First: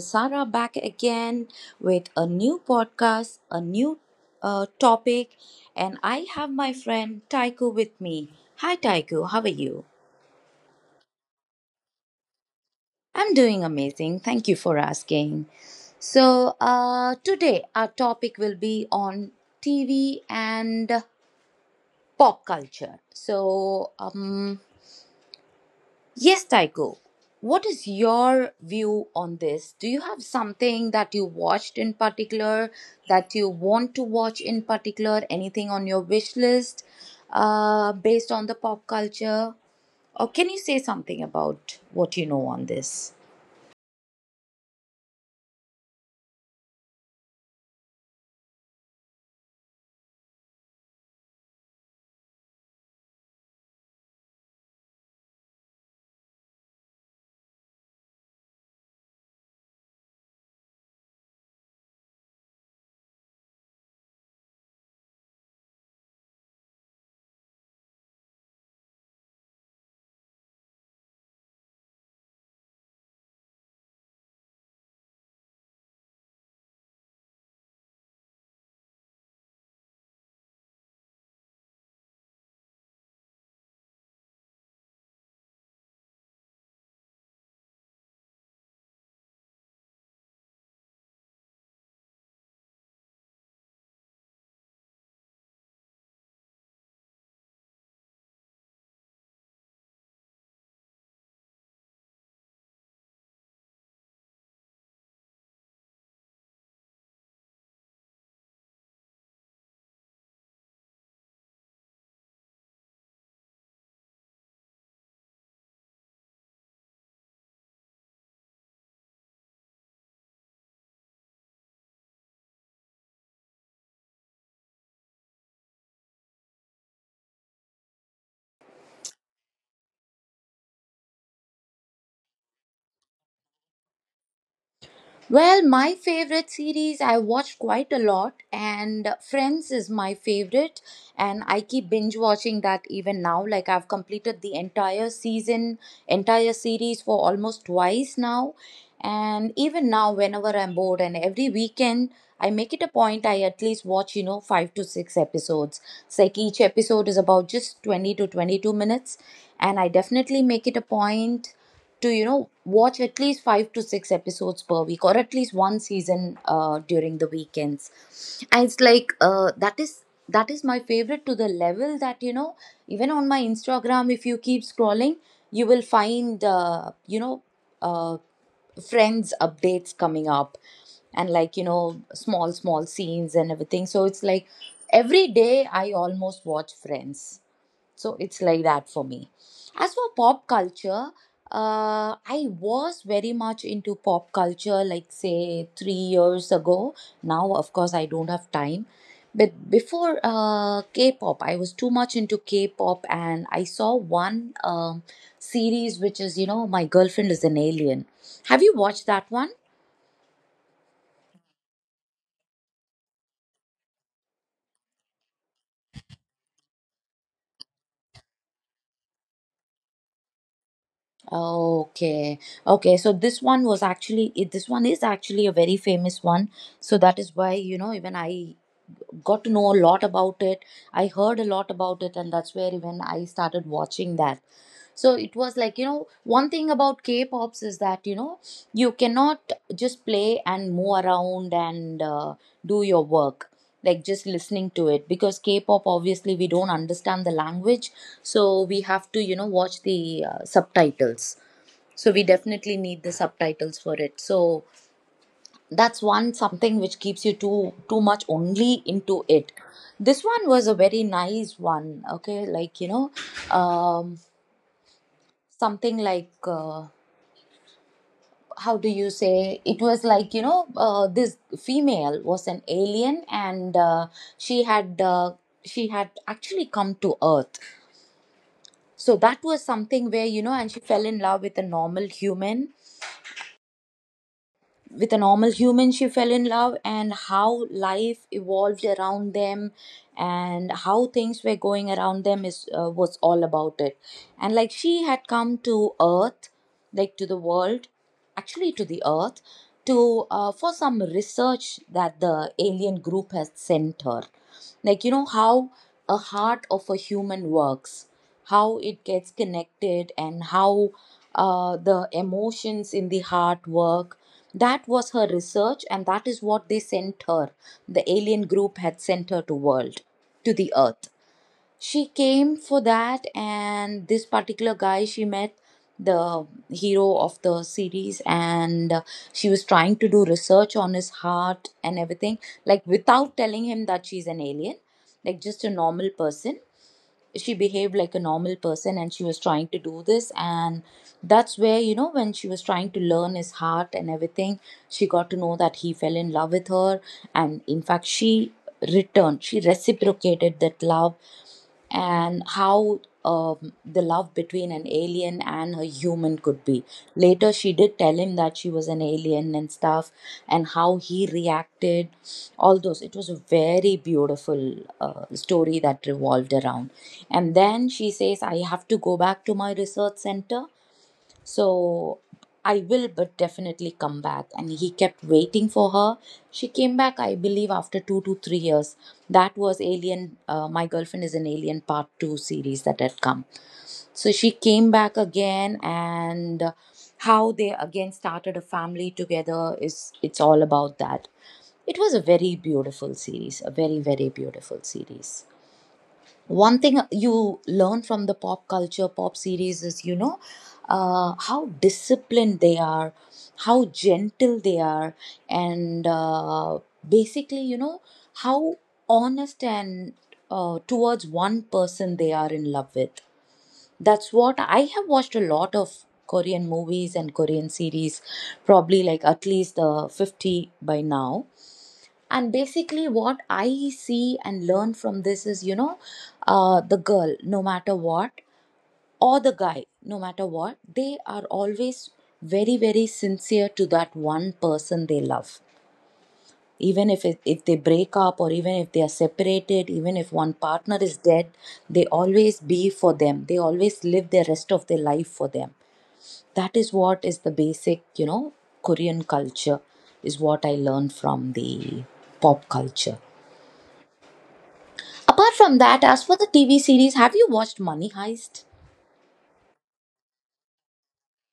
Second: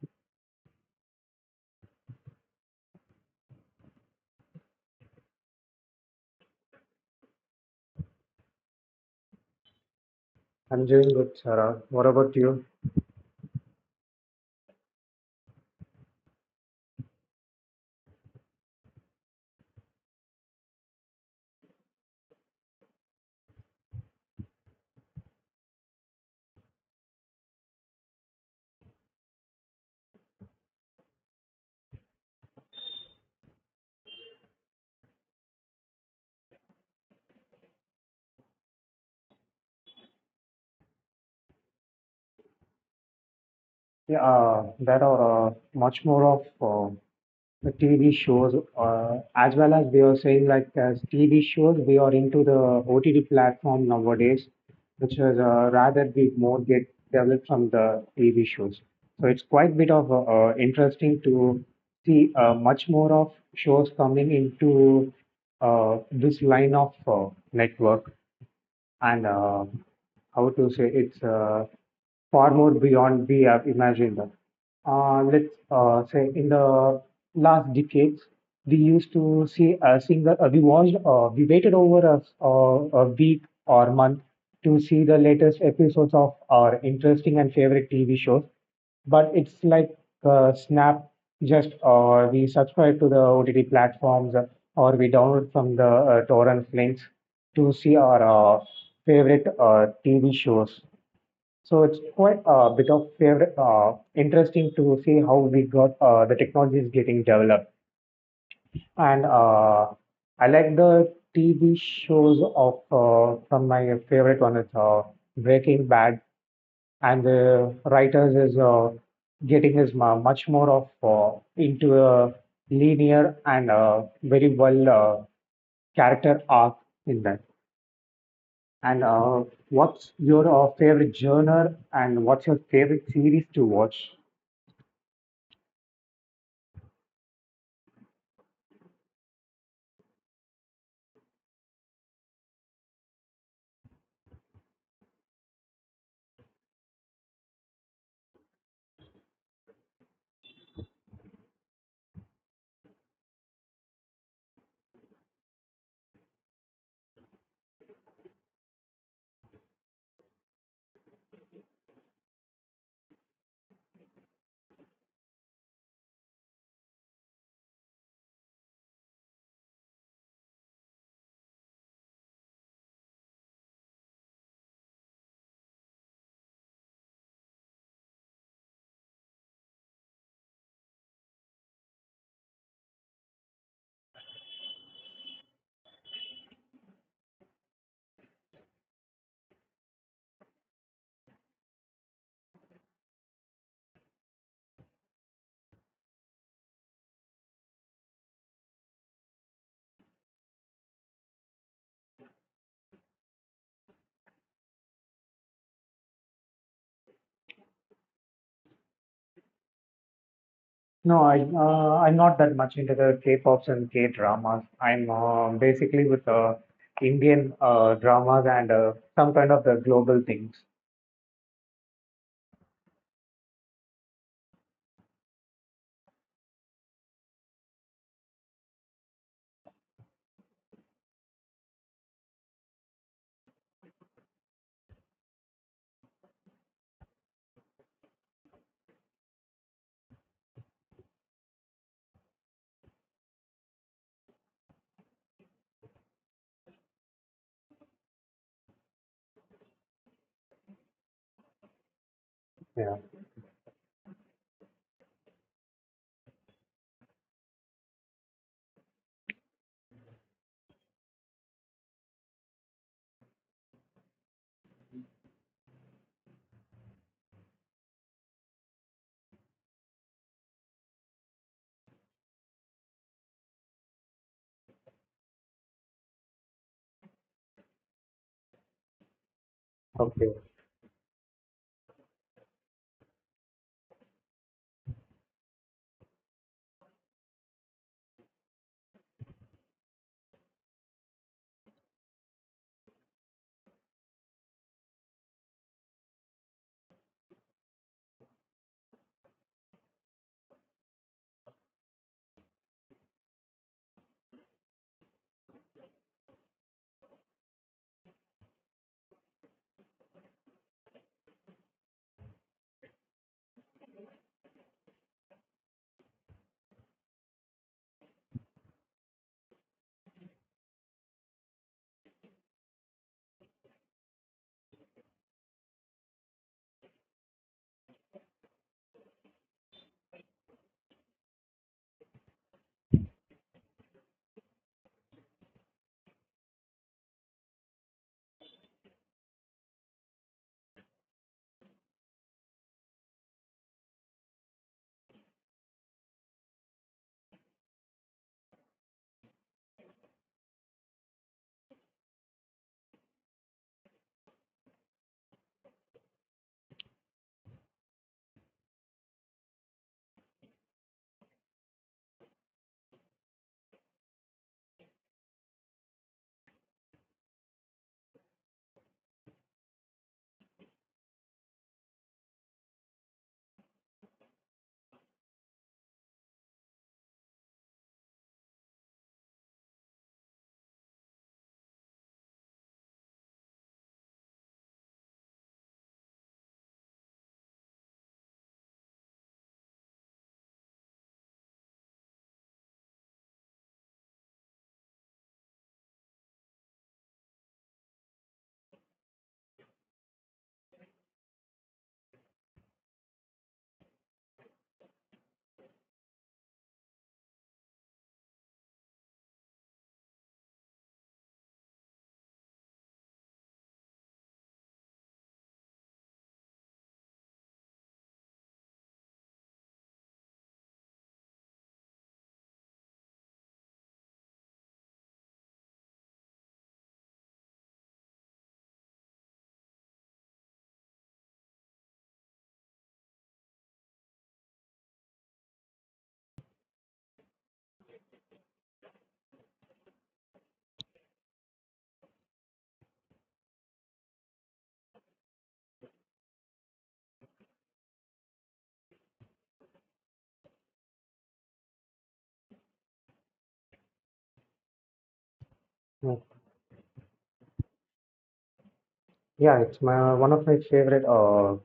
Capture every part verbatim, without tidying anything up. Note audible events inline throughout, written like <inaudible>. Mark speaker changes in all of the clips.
Speaker 1: is Sarah back again with a new podcast, a new uh, topic, and I have my friend Taiku with me. Hi Taiku, how are you?
Speaker 2: I'm doing good, Sarah. What about you?
Speaker 1: I'm doing amazing. Thank you for asking. So, uh, today our topic will be on T V and pop culture. So, um, Yes, Taiko. What is your view on this? Do you have something that you watched in particular that you want to watch in particular? Anything on your wish list uh, based on the pop culture? Or can you say something about what you know on this?
Speaker 2: Yeah, uh, there are uh, much more of uh, the T V shows, uh, as well as we are saying, like as T V shows, we are into the O T T platform nowadays, which is uh, rather we more get developed from the T V shows. So it's quite bit of uh, uh, interesting to see uh, much more of shows coming into uh, this line of uh, network. and uh, how to say it's uh, far more beyond we have imagined. Uh, let's uh, say in the last decades, we used to see a single, uh, we watched, uh, we waited over a, a, a week or month to see the latest episodes of our interesting and favorite T V shows, but it's like uh, snap. Just uh, we subscribe to the OTT platforms, uh, or we download from the uh, torrent links to see our uh, favorite uh, TV shows. So it's quite a bit of favorite, uh, interesting to see how we got uh, the technology is getting developed. And uh, I like the TV shows of uh, from my favorite one is uh, Breaking Bad. And the writers is uh, getting is mu- much more of uh, into a linear and uh, very well uh, character arc in that. And uh, what's your uh, favorite genre, and what's your favorite series to watch?
Speaker 1: Well, my favorite series, I watch quite a lot, and Friends is my favorite, and I keep binge watching that even now. Like, I've completed the entire season, entire series for almost twice now, and even now, whenever I'm bored, and every weekend, I make it a point I at least watch you know five to six episodes. It's like each episode is about just twenty to twenty-two minutes, and I definitely make it a point to you know watch at least five to six episodes per week, or at least one season uh, during the weekends, and it's like uh, that is that is my favorite to the level that you know even on my Instagram, if you keep scrolling, you will find uh, you know uh, Friends updates coming up, and like you know small small scenes and everything. So it's like every day I almost watch Friends. So it's like that for me. As for pop culture, uh, I was very much into pop culture, like say three years ago. Now, of course, I don't have time. But before uh, K-pop, I was too much into K-pop, and I saw one um, series which is, you know, My Girlfriend is an Alien. Have you watched that one?
Speaker 2: No, I uh, I'm not that much into the K-pops and K-dramas. I'm uh, basically with uh, Indian uh, dramas and uh, some kind of the global things.
Speaker 1: Okay, okay. So this one was actually it- this one is actually a very famous one. So that is why you know even I got to know a lot about it. I heard a lot about it, and that's where even I started watching that. So it was like, you know, one thing about K pops is that, you know, you cannot just play and move around and uh, do your work. Like, just listening to it, because K pop, obviously, we don't understand the language, so we have to, you know, watch the uh, subtitles. So we definitely
Speaker 2: Yeah.
Speaker 1: need the subtitles for it. So that's one something which keeps you too too much only into it. This one was a very nice one. Okay, like you know, um something like uh, how do you say, it was like you know uh, this female was an alien, and uh, she had uh, she had actually come to earth. So that was something
Speaker 2: Okay.
Speaker 1: where you know, and she fell in love with a normal human, with a normal human she fell in love, and how life evolved around them and how things were going around them is uh, was all about it. And like, she had come to earth, like to the world, actually to the earth, to uh, for some research that the alien group has sent her, like you know how a heart of a human works, how it gets connected, and how uh, the emotions in the heart work. That was her research, and that is what they sent her. The alien group had sent her to world, to the earth. She came for that, and this particular guy she met, the hero of the series, and uh, she was trying to do research on his heart and everything, like without telling him that she's an alien, like just a normal person, she behaved like a normal person and she was trying to do this, and that's where you know, when she was trying to learn his heart and everything, she got to know that he fell in love with her, and in fact, she returned she reciprocated that love, and how um, the love between an alien and a human could be. Later, she did tell him that she was an alien and stuff, and how he reacted. All those. It was a very beautiful uh, story that revolved around. And then she says, I have to go back to my research center, so I will, but definitely come back. And he kept waiting for her. She came back, I believe, after two to three years. That was Alien. Uh, My Girlfriend is an Alien Part Two series that had come. So she came back again, and how they again started a family together is, it's all about that. It was a very beautiful series, a very very beautiful series. One thing you learn from the pop culture, pop series is you know, uh, how disciplined they are, how gentle they are, and uh, basically you know, how honest and uh, towards one person they are in love with. That's what. I have watched a lot of Korean movies and Korean series, probably like at least uh, fifty by now, and basically what I see and learn from this is you know, uh, the girl no matter what, or the guy no matter what, they are always very very sincere to that one person they love. Even if it, if they break up, or even if they are separated, even if one partner is dead, they always be for them, they always live the rest of their life for them. That is what is the basic you know Korean culture is what I learned from the pop culture. Apart from that,
Speaker 2: Hmm.
Speaker 1: as for the T V series, have you watched Money Heist?
Speaker 2: Yeah, it's my one of my favorite uh,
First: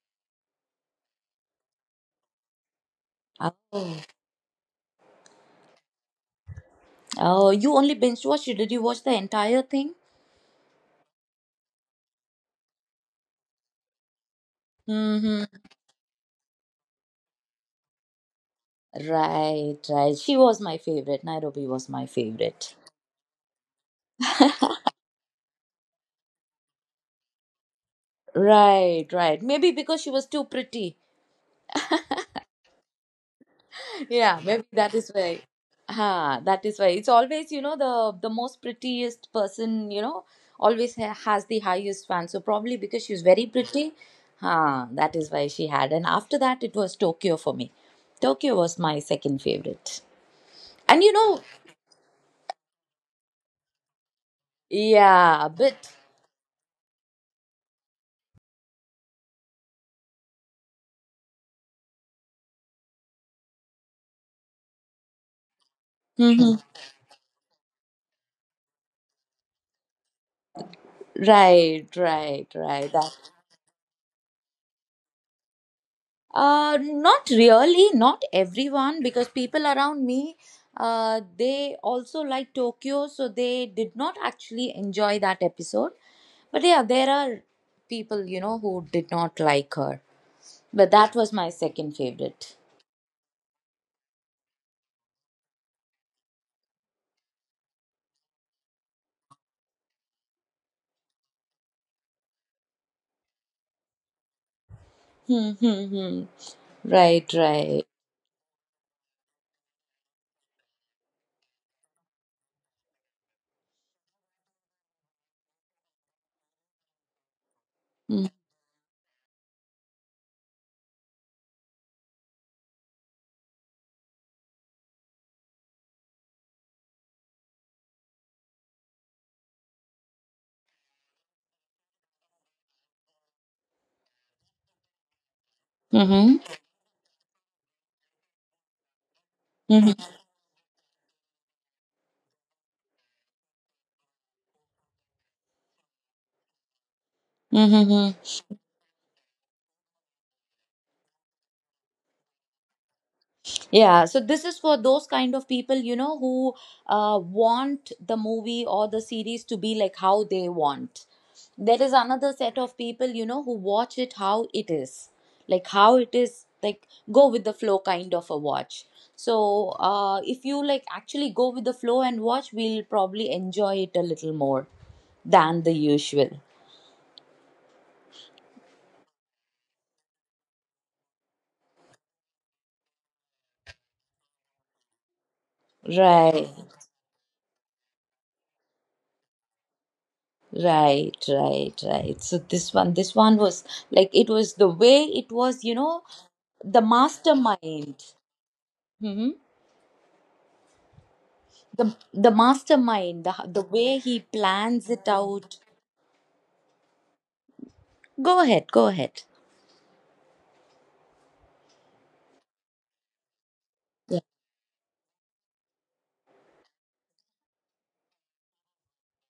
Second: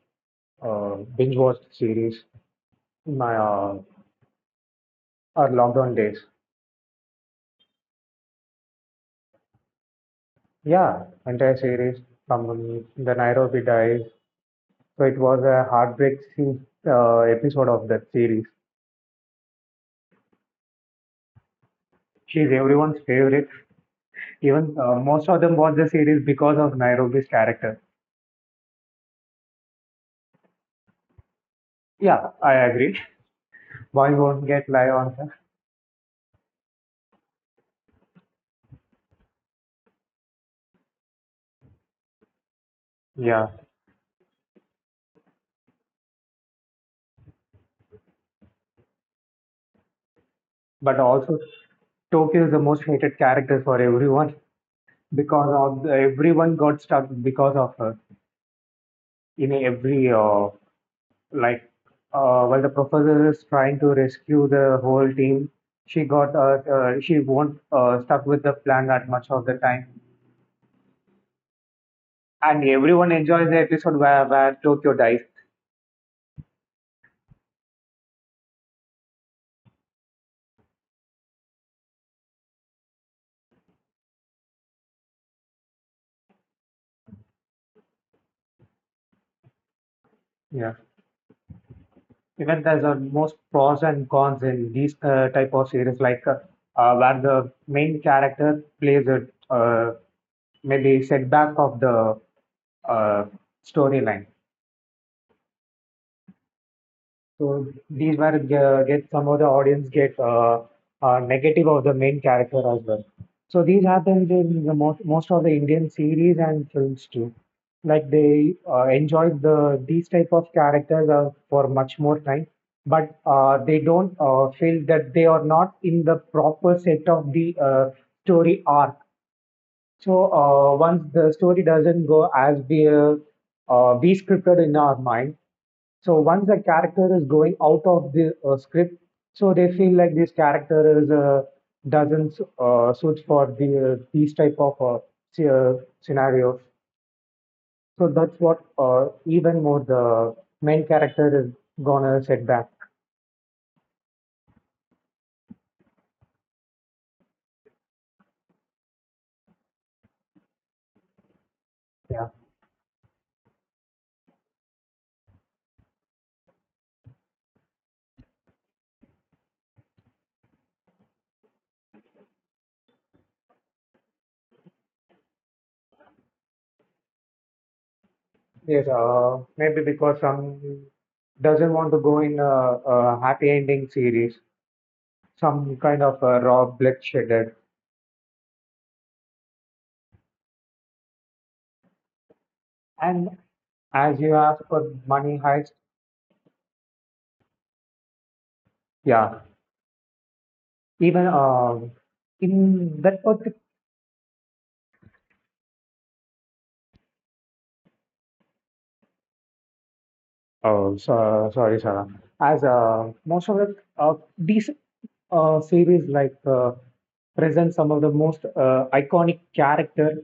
Speaker 2: uh, binge watched series. My
Speaker 1: Uh,
Speaker 2: uh, Our lockdown days.
Speaker 1: Oh, you only binge watched it? Did you watch the entire thing?
Speaker 2: Yeah, entire series from um, the Nairobi dies. So it was
Speaker 1: Mm-hmm.
Speaker 2: a heartbreak scene, uh, episode of that series.
Speaker 1: Right, right. She was my favorite. Nairobi was my
Speaker 2: She's
Speaker 1: favorite.
Speaker 2: everyone's favorite. Even uh, most of them watch the series because of Nairobi's character.
Speaker 1: Right, right. Maybe because she was too pretty.
Speaker 2: Yeah, I agree. <laughs> Why
Speaker 1: Yeah,
Speaker 2: won't
Speaker 1: maybe
Speaker 2: get lie
Speaker 1: that is
Speaker 2: on her.
Speaker 1: why. Ha, that is why. It's always you know, the the most prettiest person, you know, always ha- has the highest fan. So probably because she was very
Speaker 2: Yeah,
Speaker 1: pretty, ha. That is why she had. And after that, it was Tokyo for me. Tokyo was my second favorite,
Speaker 2: but
Speaker 1: and you
Speaker 2: also
Speaker 1: know,
Speaker 2: Tokyo is the most hated character for everyone,
Speaker 1: yeah,
Speaker 2: because
Speaker 1: but
Speaker 2: of everyone got stuck because of her. In every uh, like uh, while the professor is trying to rescue the whole team, she
Speaker 1: <laughs>
Speaker 2: got
Speaker 1: Mhm.
Speaker 2: uh, uh, she won't uh, stuck with the plan that much of the time,
Speaker 1: Right, right,
Speaker 2: and
Speaker 1: right.
Speaker 2: everyone enjoys the episode where, where Tokyo dies.
Speaker 1: Uh, not really, not everyone, because people around me, uh, they also like Tokyo, so they did not actually enjoy that episode. But yeah, there are people, you know, who did not like her.
Speaker 2: Yeah,
Speaker 1: But that was my second favorite.
Speaker 2: even there's the most pros and cons in these uh, type of series, like uh, uh, where the main character plays a uh, maybe setback of the uh, storyline.
Speaker 1: Hmm, hmm, hmm. Right,
Speaker 2: So
Speaker 1: right.
Speaker 2: these were uh, get some of the audience get uh, uh, negative of the main character as well. So these happens in the most most of the Indian series and films too. Like
Speaker 1: Mm-hmm.
Speaker 2: they uh, enjoy the these type of characters uh, for much more time, but uh, they don't uh, feel that they are not in the proper set of the uh, story arc. So uh, once the story doesn't go as we uh, uh, we scripted in our mind, so
Speaker 1: Mm-hmm.
Speaker 2: once the character is going out of the uh, script, so they feel like this character is uh, doesn't uh, suit for the uh, these type of uh, sce- uh, scenarios. So
Speaker 1: Mm-hmm.
Speaker 2: that's what uh, even more the main character is gonna set back.
Speaker 1: Yeah, so this is for those kind of people, you know, who uh, want the movie or the series to be like how they want. There is
Speaker 2: Yeah.
Speaker 1: another set of people, you know, who watch it how it is, like how it is, like go with the flow kind of a watch. So uh, if you like actually go with the flow and watch, we'll probably enjoy it a little more than the usual.
Speaker 2: Yes. Uh, maybe because some doesn't want to go in a, a happy ending series, some kind of a raw
Speaker 1: Right,
Speaker 2: bloodshed.
Speaker 1: right, right, right. So
Speaker 2: And
Speaker 1: this one, this
Speaker 2: as
Speaker 1: one
Speaker 2: you
Speaker 1: was
Speaker 2: ask for
Speaker 1: like, it
Speaker 2: Money
Speaker 1: was the
Speaker 2: Heist,
Speaker 1: way it was, you know, the mastermind.
Speaker 2: yeah.
Speaker 1: Hmm.
Speaker 2: Even uh,
Speaker 1: the
Speaker 2: in that
Speaker 1: the
Speaker 2: particular,
Speaker 1: mastermind, the, the way he plans it out. Go ahead. Go ahead.
Speaker 2: oh, so, sorry, Sarah. As uh, most of the uh, these
Speaker 1: Yeah.
Speaker 2: uh, series like uh, present some of the most uh, iconic character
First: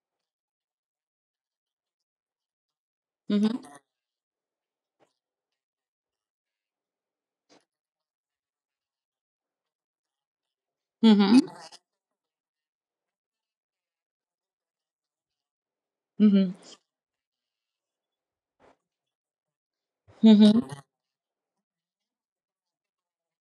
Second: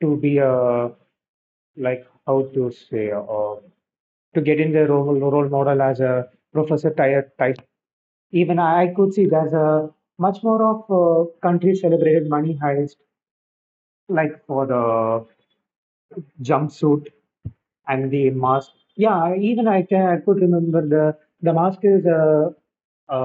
Speaker 2: to be uh, like how to say uh,
Speaker 1: Mm-hmm.
Speaker 2: to get in the role, role model as a Professor Ty- Tyson. Even I could see there's a much more of uh,
Speaker 1: Mm-hmm.
Speaker 2: country celebrated Money Heist, like for the
Speaker 1: Mm-hmm.
Speaker 2: jumpsuit and the mask. Yeah, I- even I can I could
Speaker 1: Mm-hmm.
Speaker 2: remember the the mask is a, a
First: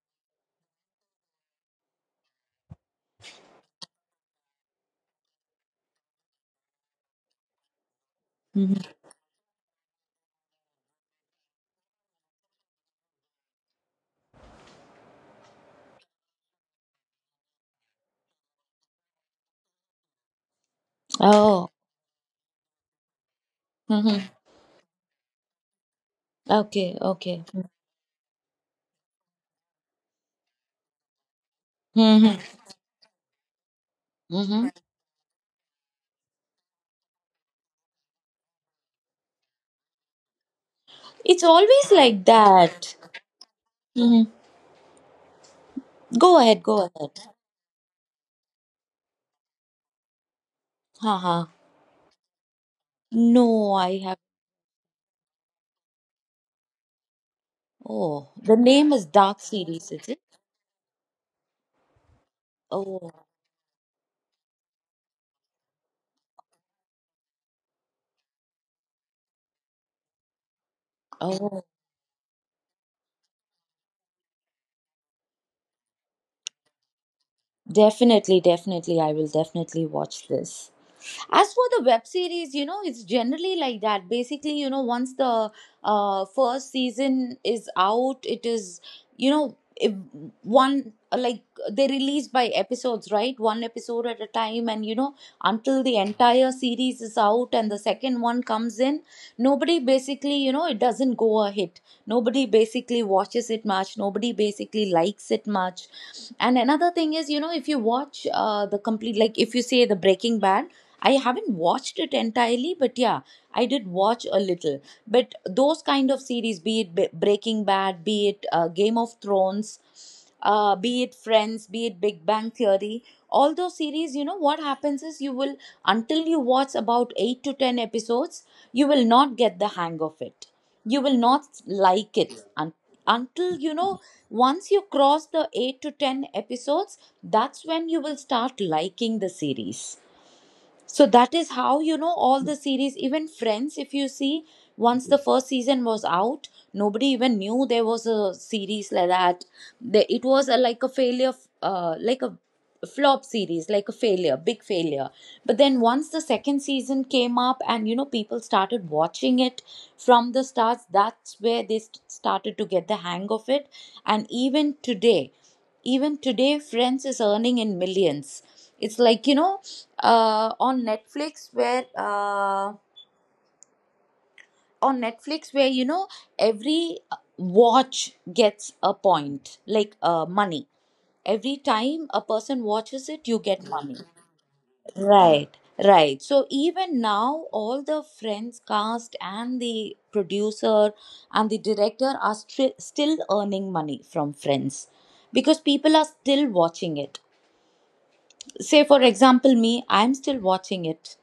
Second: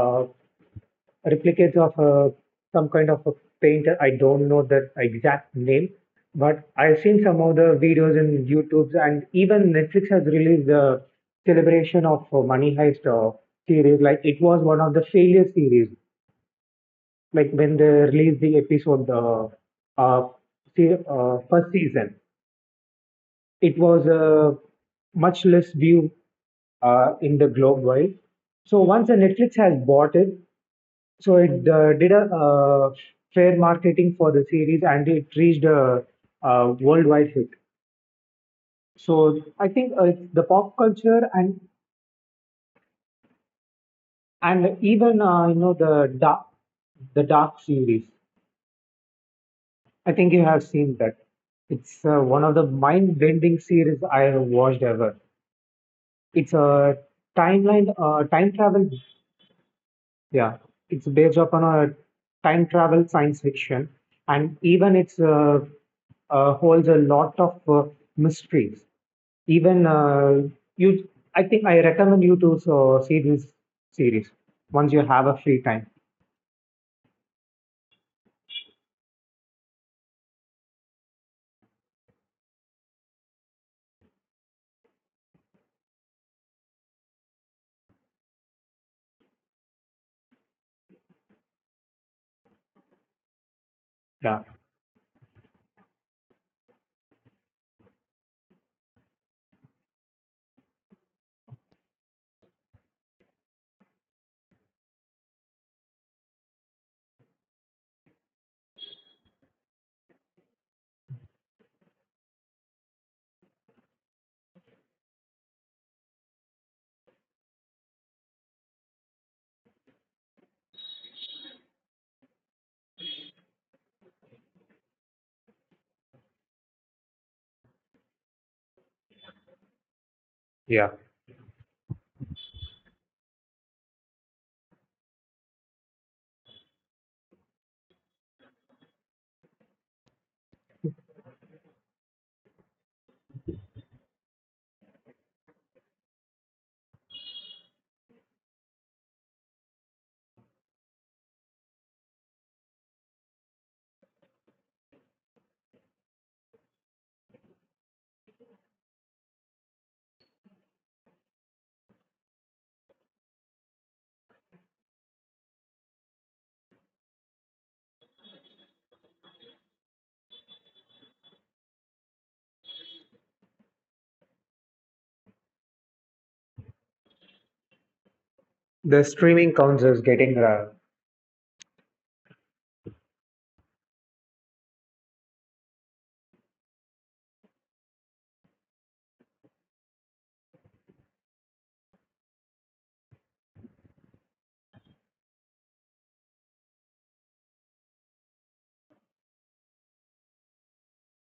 Speaker 2: replicate of a, some kind of a painter. I don't know the exact name, but I've seen some of the videos in
Speaker 1: Hmm.
Speaker 2: YouTube, and even Netflix has released the celebration of uh, Money Heist uh, series. Like it was one of the failure series. Like when they released the episode, uh, uh, se- uh,
Speaker 1: Oh.
Speaker 2: first season, it
Speaker 1: Mm-hmm.
Speaker 2: was a much less view
Speaker 1: Okay.
Speaker 2: uh,
Speaker 1: Okay.
Speaker 2: in the globe wide. So once the Netflix has bought it, so it uh, did a
Speaker 1: Mm-hmm.
Speaker 2: uh, fair marketing for
Speaker 1: Mm-hmm.
Speaker 2: the series, and it reached a, a worldwide hit. So I think uh, the pop
Speaker 1: It's
Speaker 2: culture and
Speaker 1: always like that. Mm-hmm.
Speaker 2: and even uh, you know
Speaker 1: Go
Speaker 2: the
Speaker 1: ahead.
Speaker 2: dark
Speaker 1: Go ahead.
Speaker 2: the Dark series. I think you have seen
Speaker 1: Haha.
Speaker 2: that. It's uh, one of the mind
Speaker 1: No, I
Speaker 2: bending
Speaker 1: have.
Speaker 2: series I have watched ever. It's a
Speaker 1: Oh,
Speaker 2: timeline
Speaker 1: the
Speaker 2: uh,
Speaker 1: name
Speaker 2: time
Speaker 1: is
Speaker 2: travel.
Speaker 1: Dark Series, is it?
Speaker 2: Yeah, it's based upon a time
Speaker 1: Oh.
Speaker 2: travel science fiction, and even it's uh, uh, holds a lot of uh, mysteries. Even uh, you,
Speaker 1: Oh.
Speaker 2: I think I recommend you to so, see this series once you have a free time.
Speaker 1: Definitely. Definitely. I will definitely watch this. As for the web series, you know, it's generally like that. Basically, you know, once the uh, first season is out, it is, you know, if one like, they release by episodes, right? One episode at a
Speaker 2: Yeah,
Speaker 1: time, and you know, until the entire series is out and the second one comes in, nobody basically, you know, it doesn't go a hit. Nobody basically watches it much. Nobody basically likes it much. And another thing is, you know, if you watch uh, the complete, like if you say the Breaking Bad, I haven't watched it entirely, but yeah, I did watch a little. But those kind of series, be it Be- Breaking Bad, be it uh, Game of Thrones, uh, be it Friends, be it Big Bang Theory, all those series, you know, what happens is you will, until you watch about eight to ten episodes, you will not get the hang of it, you will
Speaker 2: yeah.
Speaker 1: not like it, un- until you know, once you cross the eight to ten episodes, that's when you will start liking the series. So that is how, you know, all the series, even Friends, if you see, once the first season was out, nobody even knew there was a series like that. The, it was a, like a failure, uh, like a flop series, like a failure, big failure. But then once the second season came up and, you know, people started watching it from the stars, that's where they st- started to get the hang of it. And even today, even today, Friends is earning in millions. It's like, you know, uh, on Netflix where uh, on Netflix where you know every watch gets a
Speaker 2: The
Speaker 1: point
Speaker 2: streaming counts
Speaker 1: like
Speaker 2: as
Speaker 1: uh,
Speaker 2: getting uh,
Speaker 1: money. Every time a person watches it, you get money. Right, right. So even now, all the Friends cast and the producer and the director are stri- still earning money from Friends because people are still watching it. Say, for example, me, I'm still watching it.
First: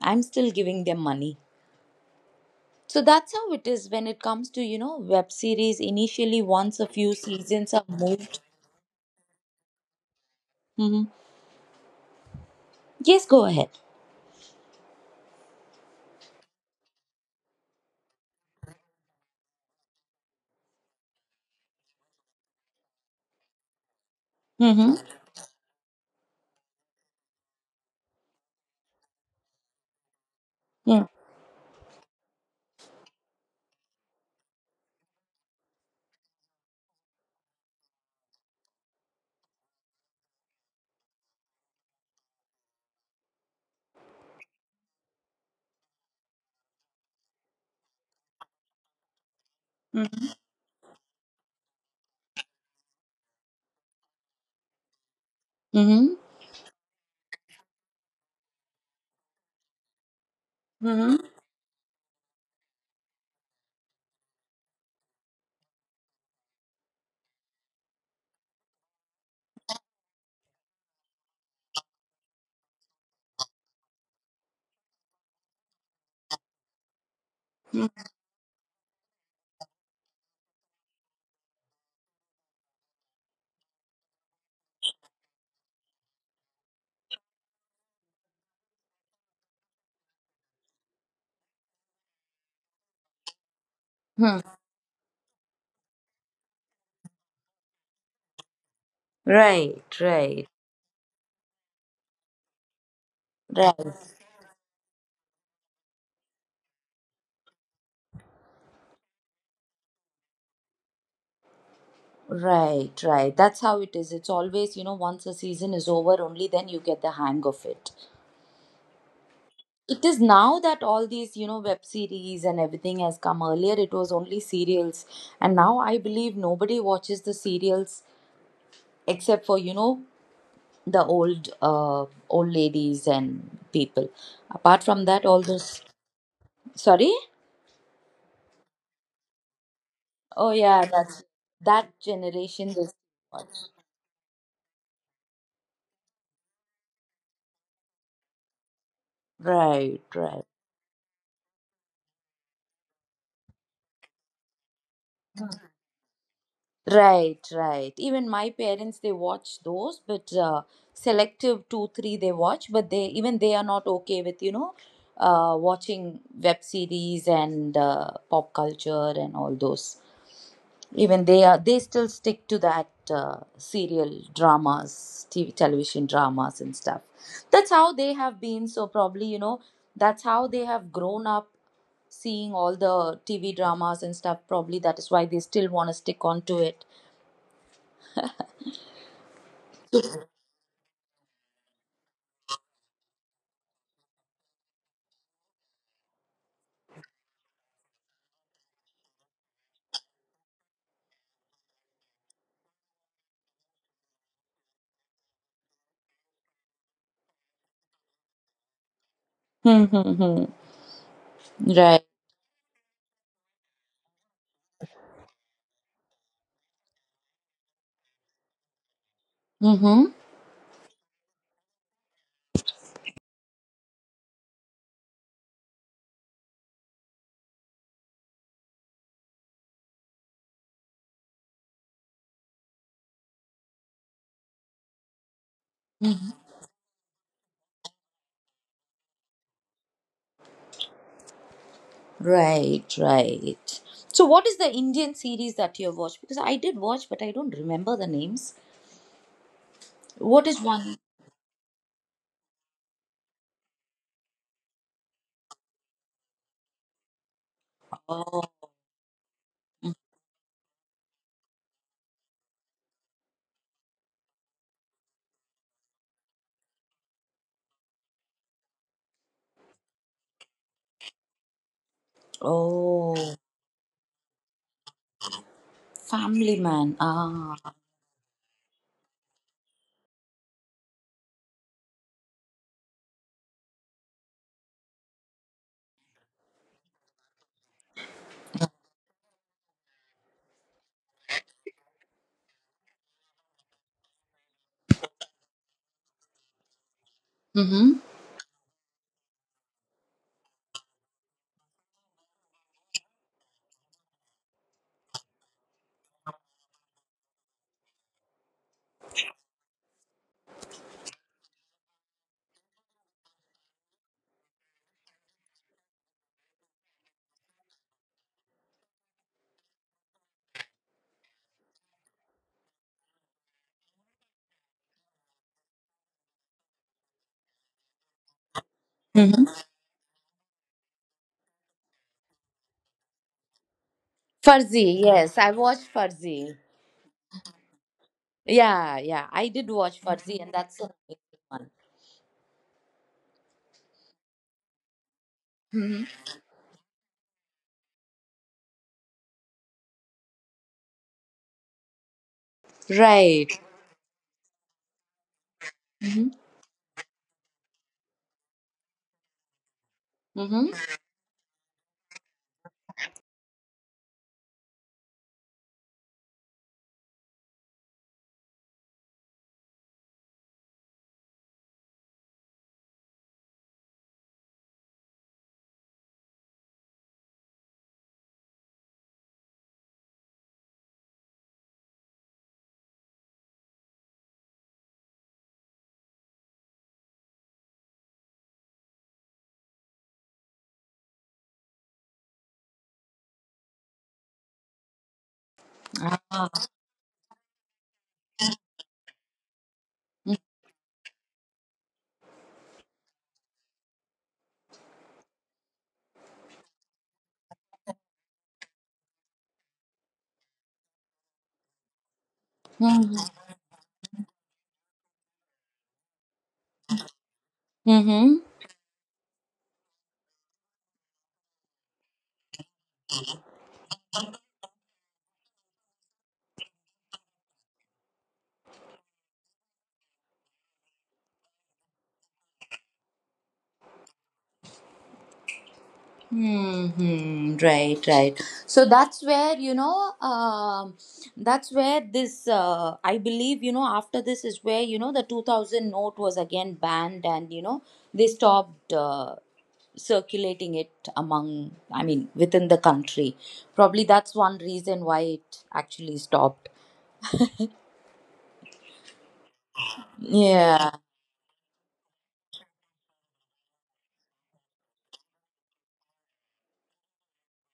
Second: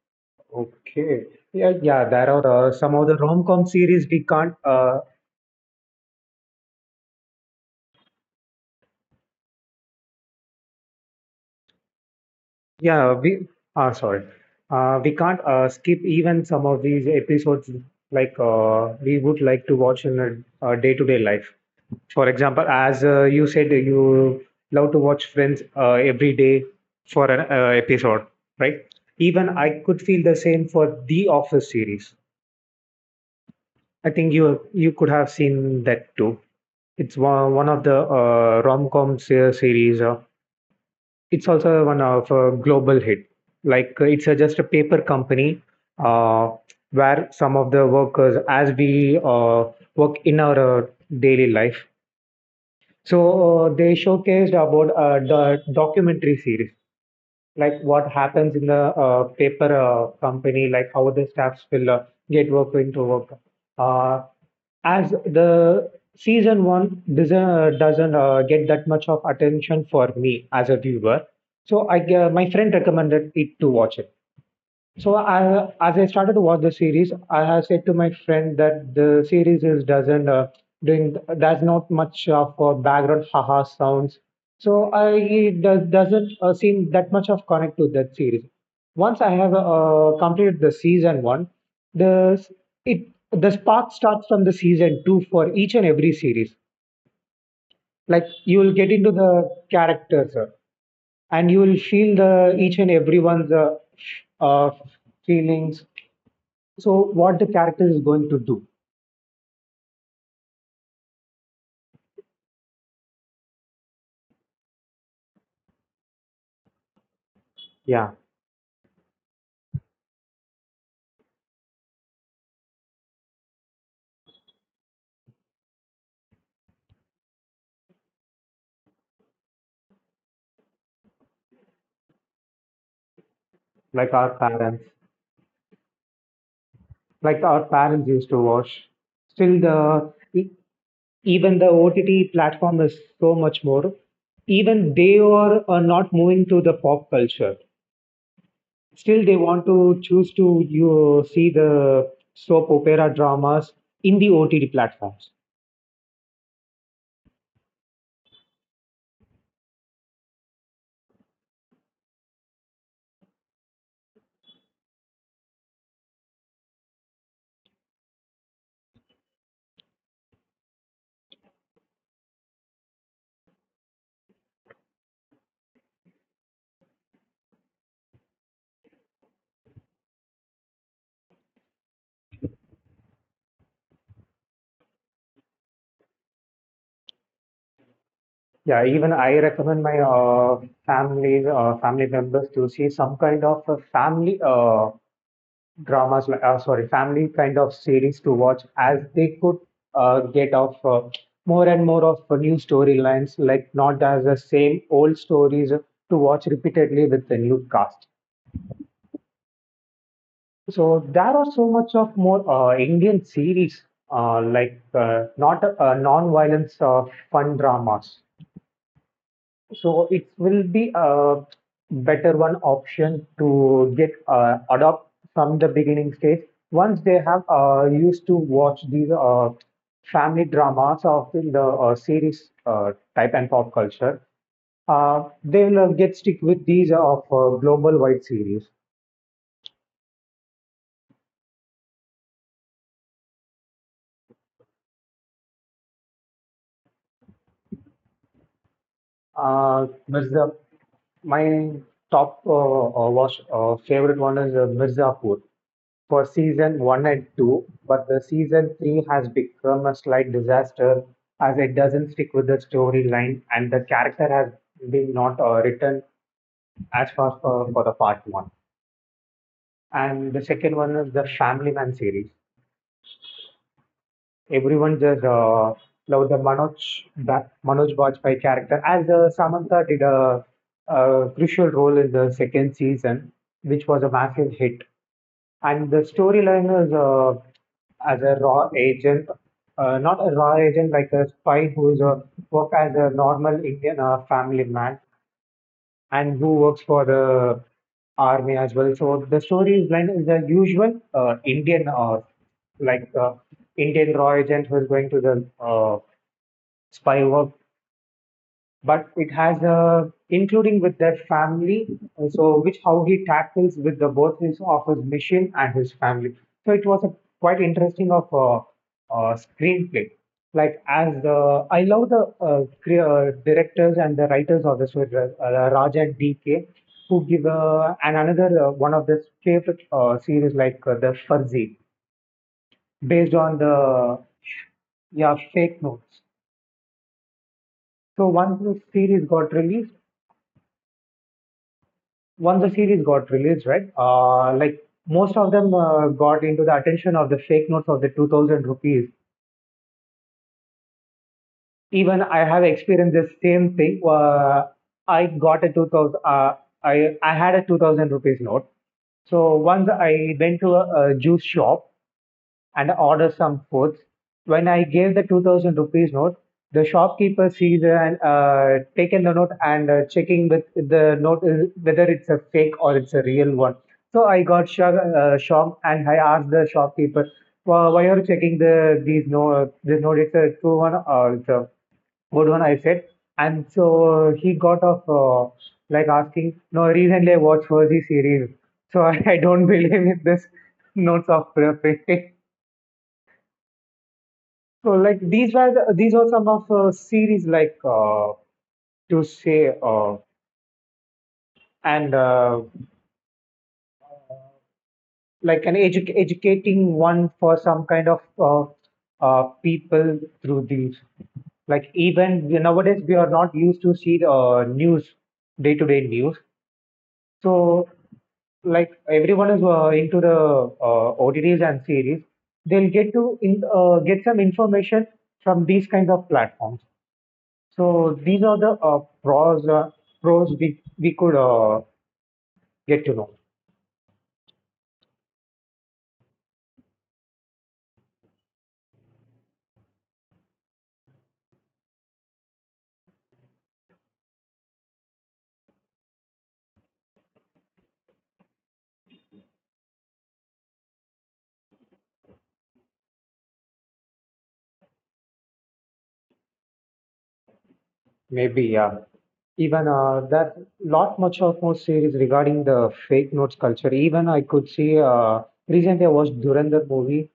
Speaker 1: I'm still giving them
Speaker 2: okay.
Speaker 1: money.
Speaker 2: Yeah, yeah. There are uh, some
Speaker 1: So
Speaker 2: of the
Speaker 1: that's how it
Speaker 2: rom-com
Speaker 1: is when
Speaker 2: series
Speaker 1: it
Speaker 2: we
Speaker 1: comes
Speaker 2: can't
Speaker 1: to, you know,
Speaker 2: uh,
Speaker 1: web series. Initially, once a few seasons are moved. Hmm.
Speaker 2: Yeah,
Speaker 1: Yes,
Speaker 2: we
Speaker 1: go ahead.
Speaker 2: are sorry. Uh, we can't uh, skip even some of these episodes, like uh, we would like to watch in a, a day-to-day life. For example, as uh, you said, you love to watch
Speaker 1: Mm-hmm.
Speaker 2: Friends uh, every day for an uh, episode, right? Even I could feel the same for
Speaker 1: Mm-hmm.
Speaker 2: The Office series. I think you you could have seen that too. It's one, one of the uh, rom-com se- series. Uh, It's also one of a global hit. Like uh, it's uh, just a paper company uh, where some of the workers, as we uh, work in our uh, daily life, so uh, they showcased about uh, the
Speaker 1: Mm-hmm.
Speaker 2: documentary series, like what happens in the uh, paper uh, company, like how
Speaker 1: Mm-hmm.
Speaker 2: the staffs will uh, get work into work. Uh, as the season one doesn't uh, doesn't uh, get that much of attention for me as a viewer. So I uh, my friend recommended it to watch it. So I, as I started to watch the series, I have said to my friend that the series is doesn't uh, doing does not much of uh, background haha sounds. So I it does, doesn't uh, seem that much of connect to that series. Once I have uh, completed the season one, the s- it the spark starts
Speaker 1: Hmm.
Speaker 2: from the season two for each and every series. Like you will get into the
Speaker 1: Right, right,
Speaker 2: characters uh, and you will feel the each and everyone's
Speaker 1: right,
Speaker 2: uh, uh, feelings, so what the character is going to do?
Speaker 1: right, right. That's how it is. It's always, you know, once a season is over, only then you get the hang of it.
Speaker 2: Yeah,
Speaker 1: It is now that all these, you know, web series and everything has come. Earlier, it was only serials. And now I believe nobody watches the serials except for, you know, the old uh, old ladies and people.
Speaker 2: like our
Speaker 1: Apart from that,
Speaker 2: parents,
Speaker 1: all those sorry.
Speaker 2: like our parents used to watch. Still,
Speaker 1: Oh
Speaker 2: the
Speaker 1: yeah,
Speaker 2: e-
Speaker 1: that's that
Speaker 2: even the
Speaker 1: generation.
Speaker 2: O T T
Speaker 1: They
Speaker 2: platform is
Speaker 1: watch.
Speaker 2: so much more. Even they are, are not moving to the pop culture. Still, they
Speaker 1: right,
Speaker 2: want
Speaker 1: right,
Speaker 2: to choose to you see the soap opera dramas in the O T T platforms.
Speaker 1: right, right. Even my parents they watch those, but uh, selective two three they watch, but they even they are not okay with you know uh, watching web series and uh, pop culture and all those. Even they are they still stick to that uh, serial dramas T V, television dramas and stuff. That's how they have been, so probably you know that's how they have grown up seeing all the TV dramas and stuff. Probably that is why they still want to stick on to it.
Speaker 2: Yeah, even I recommend my uh, family uh, family members to see some kind of a family uh, dramas, like- uh, sorry, family kind of series to watch, as they could uh, get off uh, more and more of uh, new storylines, like not as the same old stories to watch repeatedly with the new cast.
Speaker 1: Mm-hmm.
Speaker 2: So there are
Speaker 1: Right.
Speaker 2: so much of more uh, Indian series, uh, like uh, not uh, non-violence uh, fun dramas.
Speaker 1: Mm-hmm.
Speaker 2: So it will be a better one option to get uh, adopt from the beginning stage. Once they have uh, used to watch these uh, family dramas of the uh, series uh, type and pop culture, uh, they will uh, get stick with these uh, of uh, global wide series.
Speaker 1: Right, right. So what is the Indian series that you have watched? Because I did watch, but I don't remember the names.
Speaker 2: Uh,
Speaker 1: What is one?
Speaker 2: Mirza, my top uh, uh, watch uh, favorite one is uh, Mirzapur for season one and two, but
Speaker 1: Oh,
Speaker 2: the season three has become a slight disaster, as it doesn't stick with the storyline and the character has been not uh, written as far for, for the part one. And the second one is the Family Man series.
Speaker 1: oh,
Speaker 2: Everyone just uh,
Speaker 1: family
Speaker 2: loved the
Speaker 1: man
Speaker 2: Manoj
Speaker 1: ah.
Speaker 2: Ba- Manoj Bajpayee character, as uh, Samantha did a, a crucial role in the second season, which was a massive hit. And the storyline is uh, as a raw agent, uh, not a raw agent like a spy who is a work as a normal Indian uh, family man, and who works for
Speaker 1: Mm-hmm.
Speaker 2: the army as well. So the story is like the usual uh, Indian uh, like uh, Indian Roy agent who's going to the uh, spy work, but it has a including with their family. And so which how he tackles with the both his of his mission and his family. So it was a quite interesting of a, uh screenplay. Like as the I love the uh, cre- uh, directors and the writers of this with uh, Raj and DK, who give uh, and another uh, one of
Speaker 1: Hmm.
Speaker 2: the favorite uh, series like uh, the Fuzzy, based on the
Speaker 1: Farzi, yes, I
Speaker 2: yeah
Speaker 1: watched
Speaker 2: fake
Speaker 1: Farzi.
Speaker 2: notes. So
Speaker 1: Yeah,
Speaker 2: once the
Speaker 1: yeah, I
Speaker 2: series
Speaker 1: did
Speaker 2: got
Speaker 1: watch
Speaker 2: released
Speaker 1: Farzi, and that's a good one.
Speaker 2: once the series got released, right? Uh, like most of
Speaker 1: Mm-hmm.
Speaker 2: them uh, got into the attention of the fake notes of the two thousand rupees. Even I have experienced
Speaker 1: Right.
Speaker 2: the same thing. Uh, I got a
Speaker 1: Mm-hmm.
Speaker 2: two thousand, uh, I, I had a two thousand rupees note. So once I
Speaker 1: Mm-hmm.
Speaker 2: went to a, a juice shop and ordered some foods. When I gave the two thousand rupees note, the shopkeeper sees and uh, taken the note and uh, checking with the note is, whether it's a fake or it's a real one. So I got shock, uh, shocked, and I asked the shopkeeper, "Why why are you checking the these no this note? It's a true one or it's a good one?" I said. And so he got off uh, like asking, "No, recently I watched Fuzzy series, so I, <laughs> I don't believe in this notes of preference." So like these were the, these
Speaker 1: Ah.
Speaker 2: are some of uh, series like uh, to say uh, and uh, like an edu- educating one for some kind of uh, uh, people through these. Like even we- nowadays we are not used to see the uh, news, day-to-day news. So
Speaker 1: Mm-hmm.
Speaker 2: like everyone is uh, into the uh, O T Ts and series, they'll get to in, uh, get some information from these kinds of platforms. So these are the uh, pros uh, pros we we could uh, get to know.
Speaker 1: Hmm. Right, right. So that's where, you know, um, that's where this, uh, I believe, you know, after this is where, you know, the two thousand note was again banned and, you know, they stopped uh, circulating it among, I mean, within the country. Probably that's one reason why it actually stopped.
Speaker 2: Maybe, yeah. Even uh,
Speaker 1: Yeah.
Speaker 2: that lot much of more series regarding the fake notes culture. Even I could see uh, recently I watched Durandar movie.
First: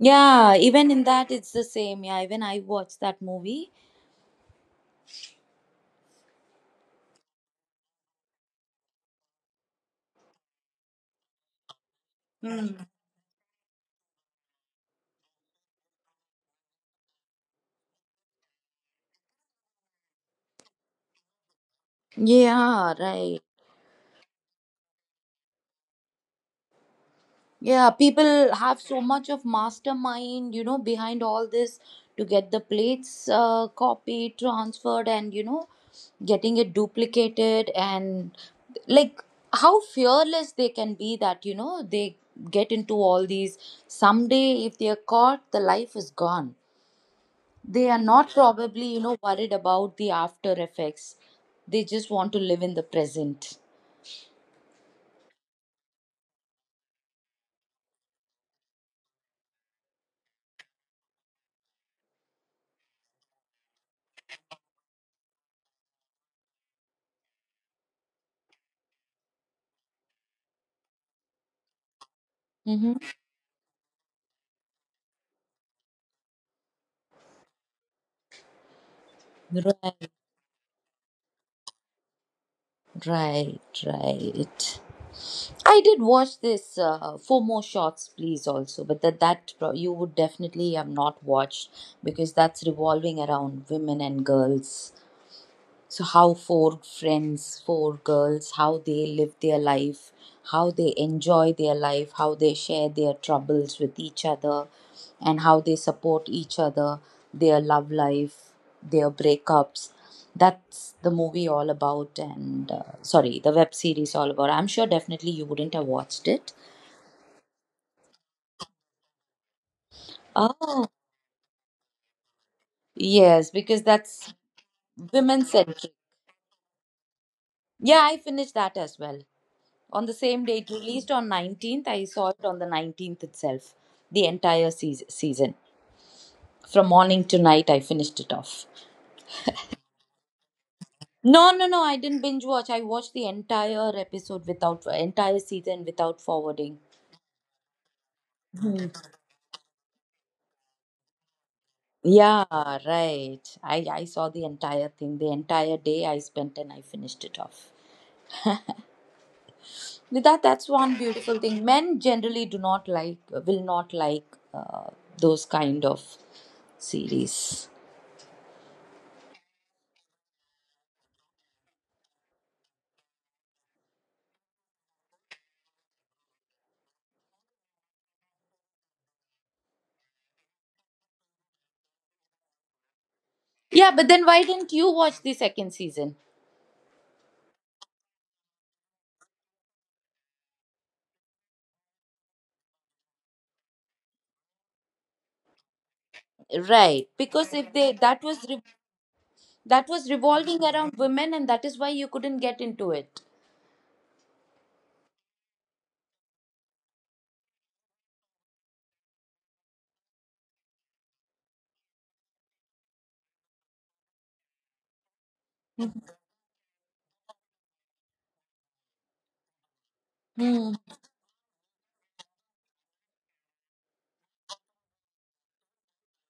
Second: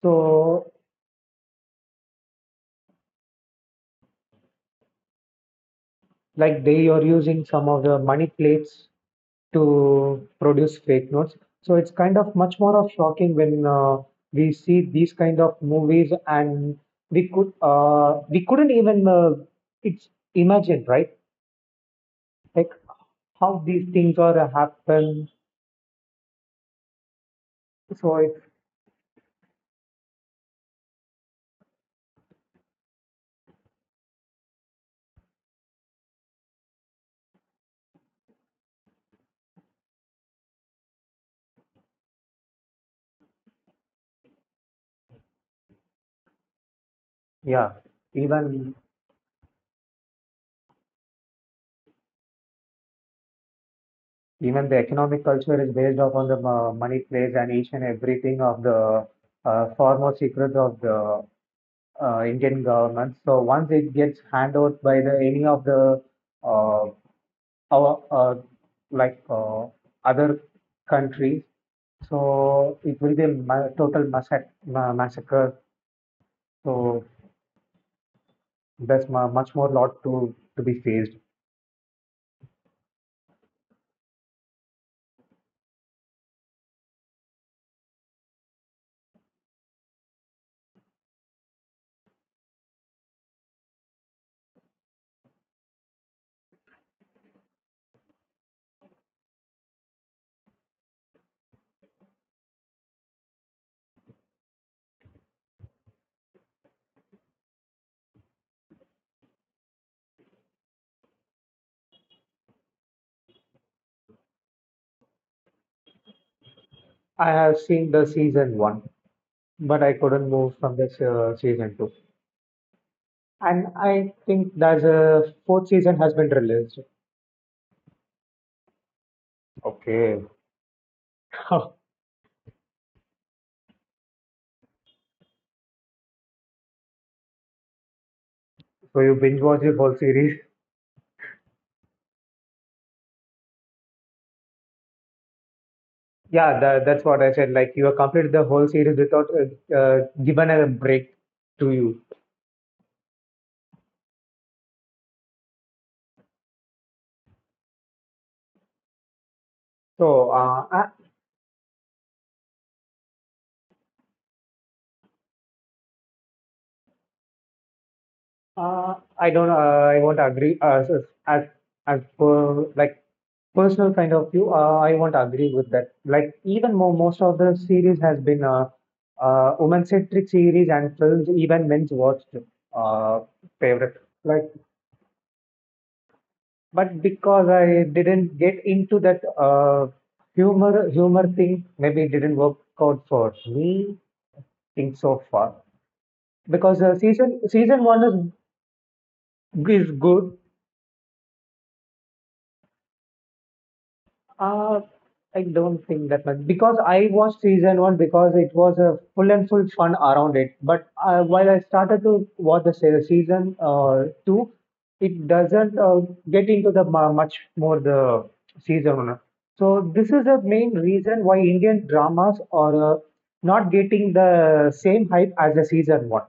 Speaker 1: Yeah.
Speaker 2: So
Speaker 1: Even in that, it's the same. Yeah. Even I watched that movie.
Speaker 2: like they are using some of the money plates to produce fake notes. So it's kind of much
Speaker 1: Hmm.
Speaker 2: more of shocking when uh, we see these kind of movies, and we could uh, we couldn't even uh, it's imagine, right? Like
Speaker 1: Yeah, right.
Speaker 2: how these things are happen.
Speaker 1: Yeah,
Speaker 2: So it's
Speaker 1: people have so much of mastermind, you know, behind all this to get the plates uh, copied, transferred, and, you know, getting it duplicated. And like how fearless they can be that, you know, they get into all these. Someday, if they are caught, the life is gone.
Speaker 2: yeah
Speaker 1: They are not
Speaker 2: even
Speaker 1: probably, you know, worried about the after effects. They just want to live in the present.
Speaker 2: Even the economic culture is based upon the uh, money plays and each and everything of the uh, foremost secrets of the uh, Indian government. So once it gets handed out by the any of the uh, our uh, like uh, other countries, so
Speaker 1: Mm-hmm.
Speaker 2: it will be a ma- total massac- ma- massacre. So there's mu much more lot
Speaker 1: Right,
Speaker 2: to to be faced.
Speaker 1: right, right. I did watch this uh, four more shots, please. Also, but that that pro- you would definitely have not watched because that's revolving around women and girls. So how four friends, four girls, how they live their life, how they enjoy their life, how they share their troubles with each other, and how they support each other, their love life, their breakups, that's the movie all about. And uh, sorry, the web series all about. I'm sure definitely you wouldn't have watched it.
Speaker 2: I have seen the season one, but I couldn't move from the
Speaker 1: Oh
Speaker 2: uh, season two.
Speaker 1: yes,
Speaker 2: And
Speaker 1: because
Speaker 2: I
Speaker 1: that's
Speaker 2: think that the
Speaker 1: women
Speaker 2: fourth
Speaker 1: centric.
Speaker 2: season has been released.
Speaker 1: Yeah, I finished that as well on the
Speaker 2: Okay.
Speaker 1: same day it released. On nineteenth
Speaker 2: <laughs>
Speaker 1: I saw it. On the nineteenth itself, the entire seas- season, from morning to night, I finished it off.
Speaker 2: So you binge watch the whole series.
Speaker 1: No, no, no, I didn't binge watch. I watched the entire episode without entire season without
Speaker 2: Yeah,
Speaker 1: forwarding.
Speaker 2: that, that's what I said. Like you have completed the whole series without uh, uh, given a break to you.
Speaker 1: Yeah, right. I i saw the entire thing, the entire day I spent, and I finished it off with
Speaker 2: So
Speaker 1: that.
Speaker 2: uh,
Speaker 1: That's
Speaker 2: I,
Speaker 1: one beautiful thing. Men generally do not like, will not like uh, those kind of series.
Speaker 2: uh, I don't. Uh, I won't agree as as as as per like personal kind of view. Uh, I won't agree with that. Like even more, most of the series has been uh, uh women centric series and films. Even men's watched uh
Speaker 1: Yeah,
Speaker 2: favorite.
Speaker 1: but then why
Speaker 2: Like
Speaker 1: didn't you watch the second season?
Speaker 2: but because I didn't get into that uh, humor humor thing, maybe it didn't work out for me. Think so far, because uh,
Speaker 1: Right,
Speaker 2: season
Speaker 1: because if
Speaker 2: season
Speaker 1: they
Speaker 2: one is
Speaker 1: that was re- that
Speaker 2: is
Speaker 1: was
Speaker 2: good.
Speaker 1: revolving around women, and that is why you couldn't get into it.
Speaker 2: Uh, I don't think that much, because I watched season one because it was a full and full fun around it. But uh, while I started to watch the se- season uh, two, it doesn't uh, get into the mu- much more the season one. So this is the main
Speaker 1: Hmm.
Speaker 2: reason why Indian dramas are uh, not getting the same hype as the season one.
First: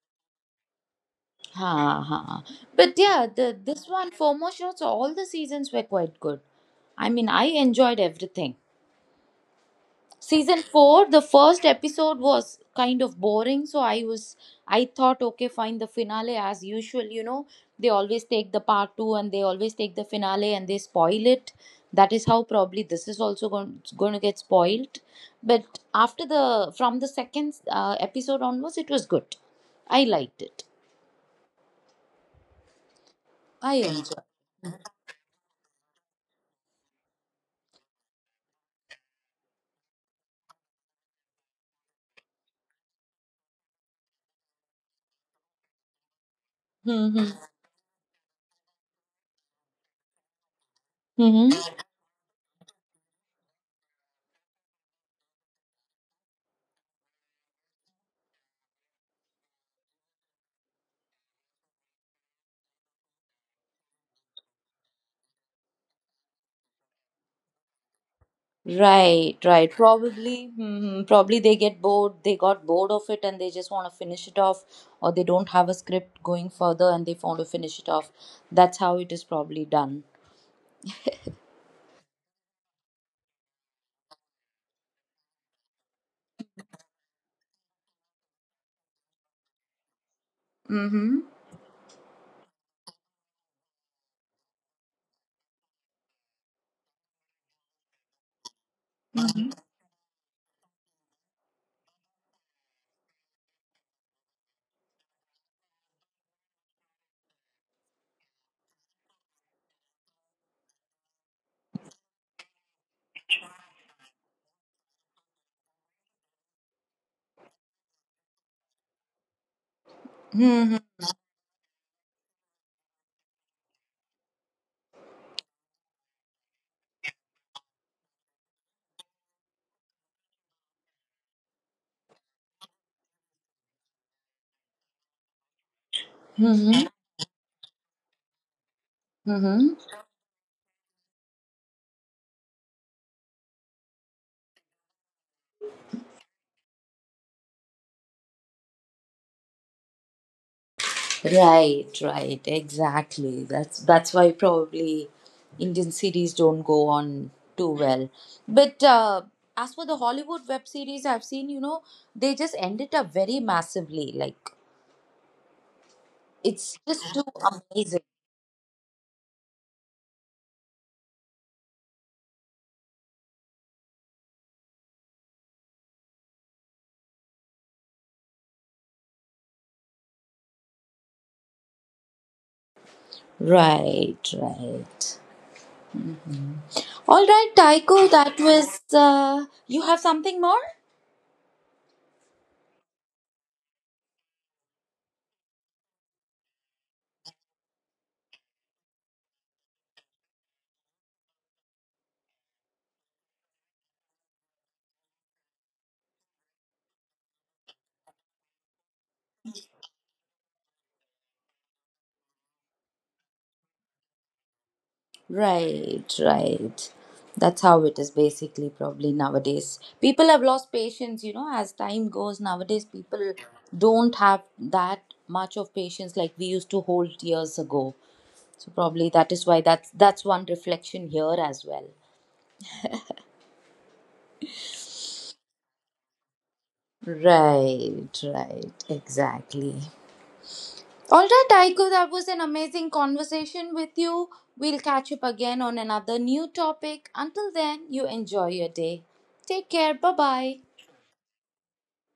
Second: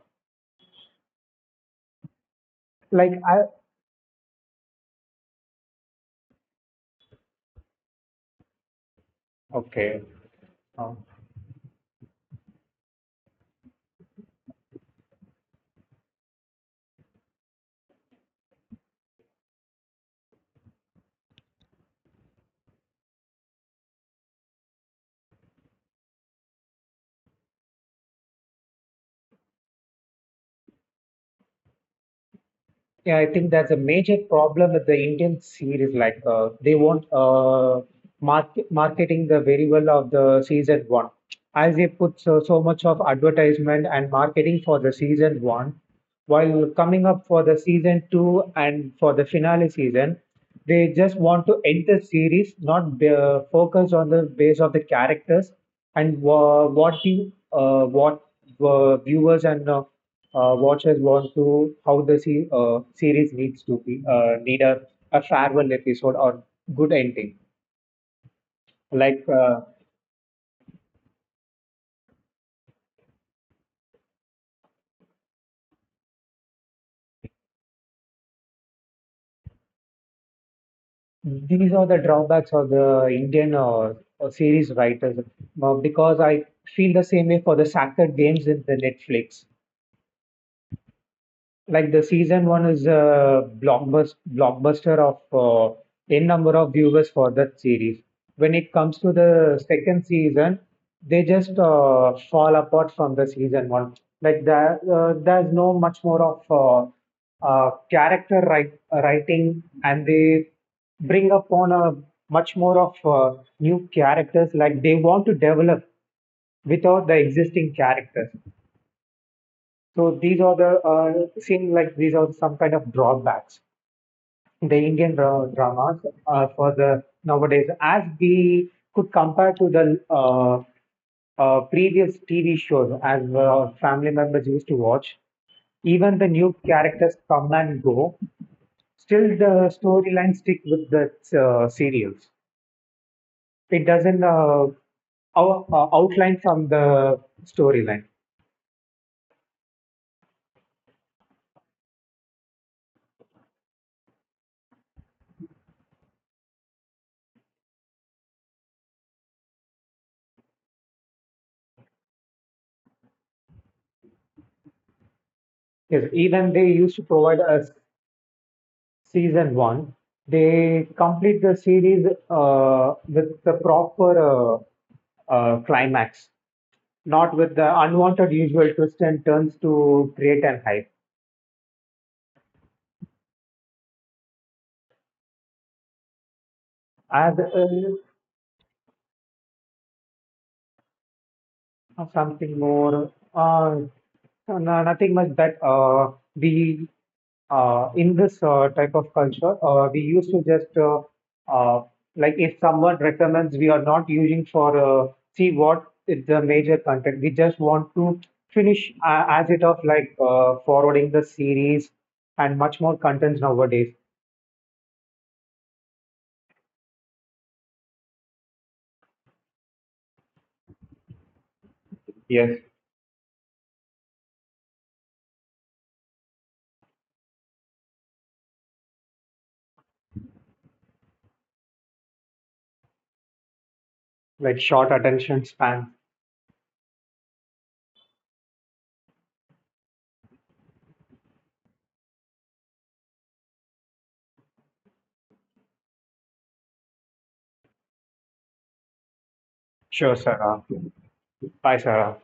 Speaker 1: Ha ha. But
Speaker 2: Like
Speaker 1: yeah,
Speaker 2: I
Speaker 1: the this one FOMO shots, all the seasons were quite good. I mean, I enjoyed everything.
Speaker 2: Okay.
Speaker 1: Season four, the first episode was kind of boring, so I was, I thought okay fine, the finale as usual, you know, they always take the part two and they always take the finale and they spoil it. That is how probably this is also going, going to get spoiled. But after the from the second uh, episode onwards, it was good. I liked it.
Speaker 2: Yeah, I think that's a
Speaker 1: I
Speaker 2: major
Speaker 1: enjoyed.
Speaker 2: problem with the Indian series. Like uh, they won't uh, market marketing the very well of the season one, as they put so, so much of advertisement and marketing for the season one, while coming up
Speaker 1: Mm-hmm.
Speaker 2: for the season two and for the finale season, they just want to
Speaker 1: Mm-hmm.
Speaker 2: end the series, not be, uh, focus on the base of the characters and uh, what you uh, what uh, viewers and uh, uh, watchers want to how the se- uh, series needs to be uh, need a, a farewell episode or good ending. like
Speaker 1: Right,
Speaker 2: uh,
Speaker 1: right. Probably, <laughs> hmm probably they get bored. They got bored of it, and they just want to finish it off, or they don't have a script going further, and they want to finish it off. That's how it is probably done.
Speaker 2: these are the drawbacks of the Indian uh, uh, series writers. Uh, because I feel the same way for the soccer games in the Netflix.
Speaker 1: Mm-hmm.
Speaker 2: Like the season one is a blockbuster blockbuster of uh, n number of viewers for that series. When it comes to the second season, they just uh, fall apart from the season one. Like there uh, there's no much more of uh, uh, character write, writing, and they bring upon a much more of uh, new characters, like they want to develop without the existing characters. So these are the
Speaker 1: Mm-hmm.
Speaker 2: uh, seem like these are some kind of drawbacks. The Indian dra- dramas uh, for the nowadays, as we could compare to the uh, uh, previous T V shows, as uh, family members used to watch, even the new
Speaker 1: Mm-hmm.
Speaker 2: characters come and go. Still, the
Speaker 1: Mm-hmm.
Speaker 2: storyline stick with the uh, serials. It doesn't uh, out, uh, outline from the storyline.
Speaker 1: Right, right. Exactly. That's that's why probably Indian series don't go on too well. But uh, as for the Hollywood web series I've seen, you know, they just ended up very massively. Like
Speaker 2: Yes, even they
Speaker 1: it's
Speaker 2: used to
Speaker 1: just too.
Speaker 2: provide us season one, they complete the series uh, with the proper uh, uh, climax, not with the unwanted usual twists and turns to create an hype.
Speaker 1: Right, right. All
Speaker 2: As
Speaker 1: right,
Speaker 2: uh,
Speaker 1: Taiko, that was. Uh, you have something more?
Speaker 2: or something more uh, no, no, nothing much that uh, we uh, in this uh, type of culture uh, we used to just uh, uh, like if someone recommends we are not using for uh, see what is the major content, we just want to finish uh, as it of like uh, forwarding the series and much more contents nowadays.
Speaker 1: Right, right. That's how it is basically, probably nowadays. People have lost patience, you know, as time goes.
Speaker 2: Yes.
Speaker 1: Nowadays, people don't have that much of patience like we used to hold years ago. So, probably that is why that's, that's one reflection here as well.
Speaker 2: Like short attention span.
Speaker 1: Right, right, exactly. All right, Aiko, that was an amazing conversation with you. We'll catch up again on another new topic. Until then, you enjoy your day. Take care.
Speaker 2: Sure,
Speaker 1: Bye
Speaker 2: Sarah.
Speaker 1: bye.
Speaker 2: Bye, Sarah.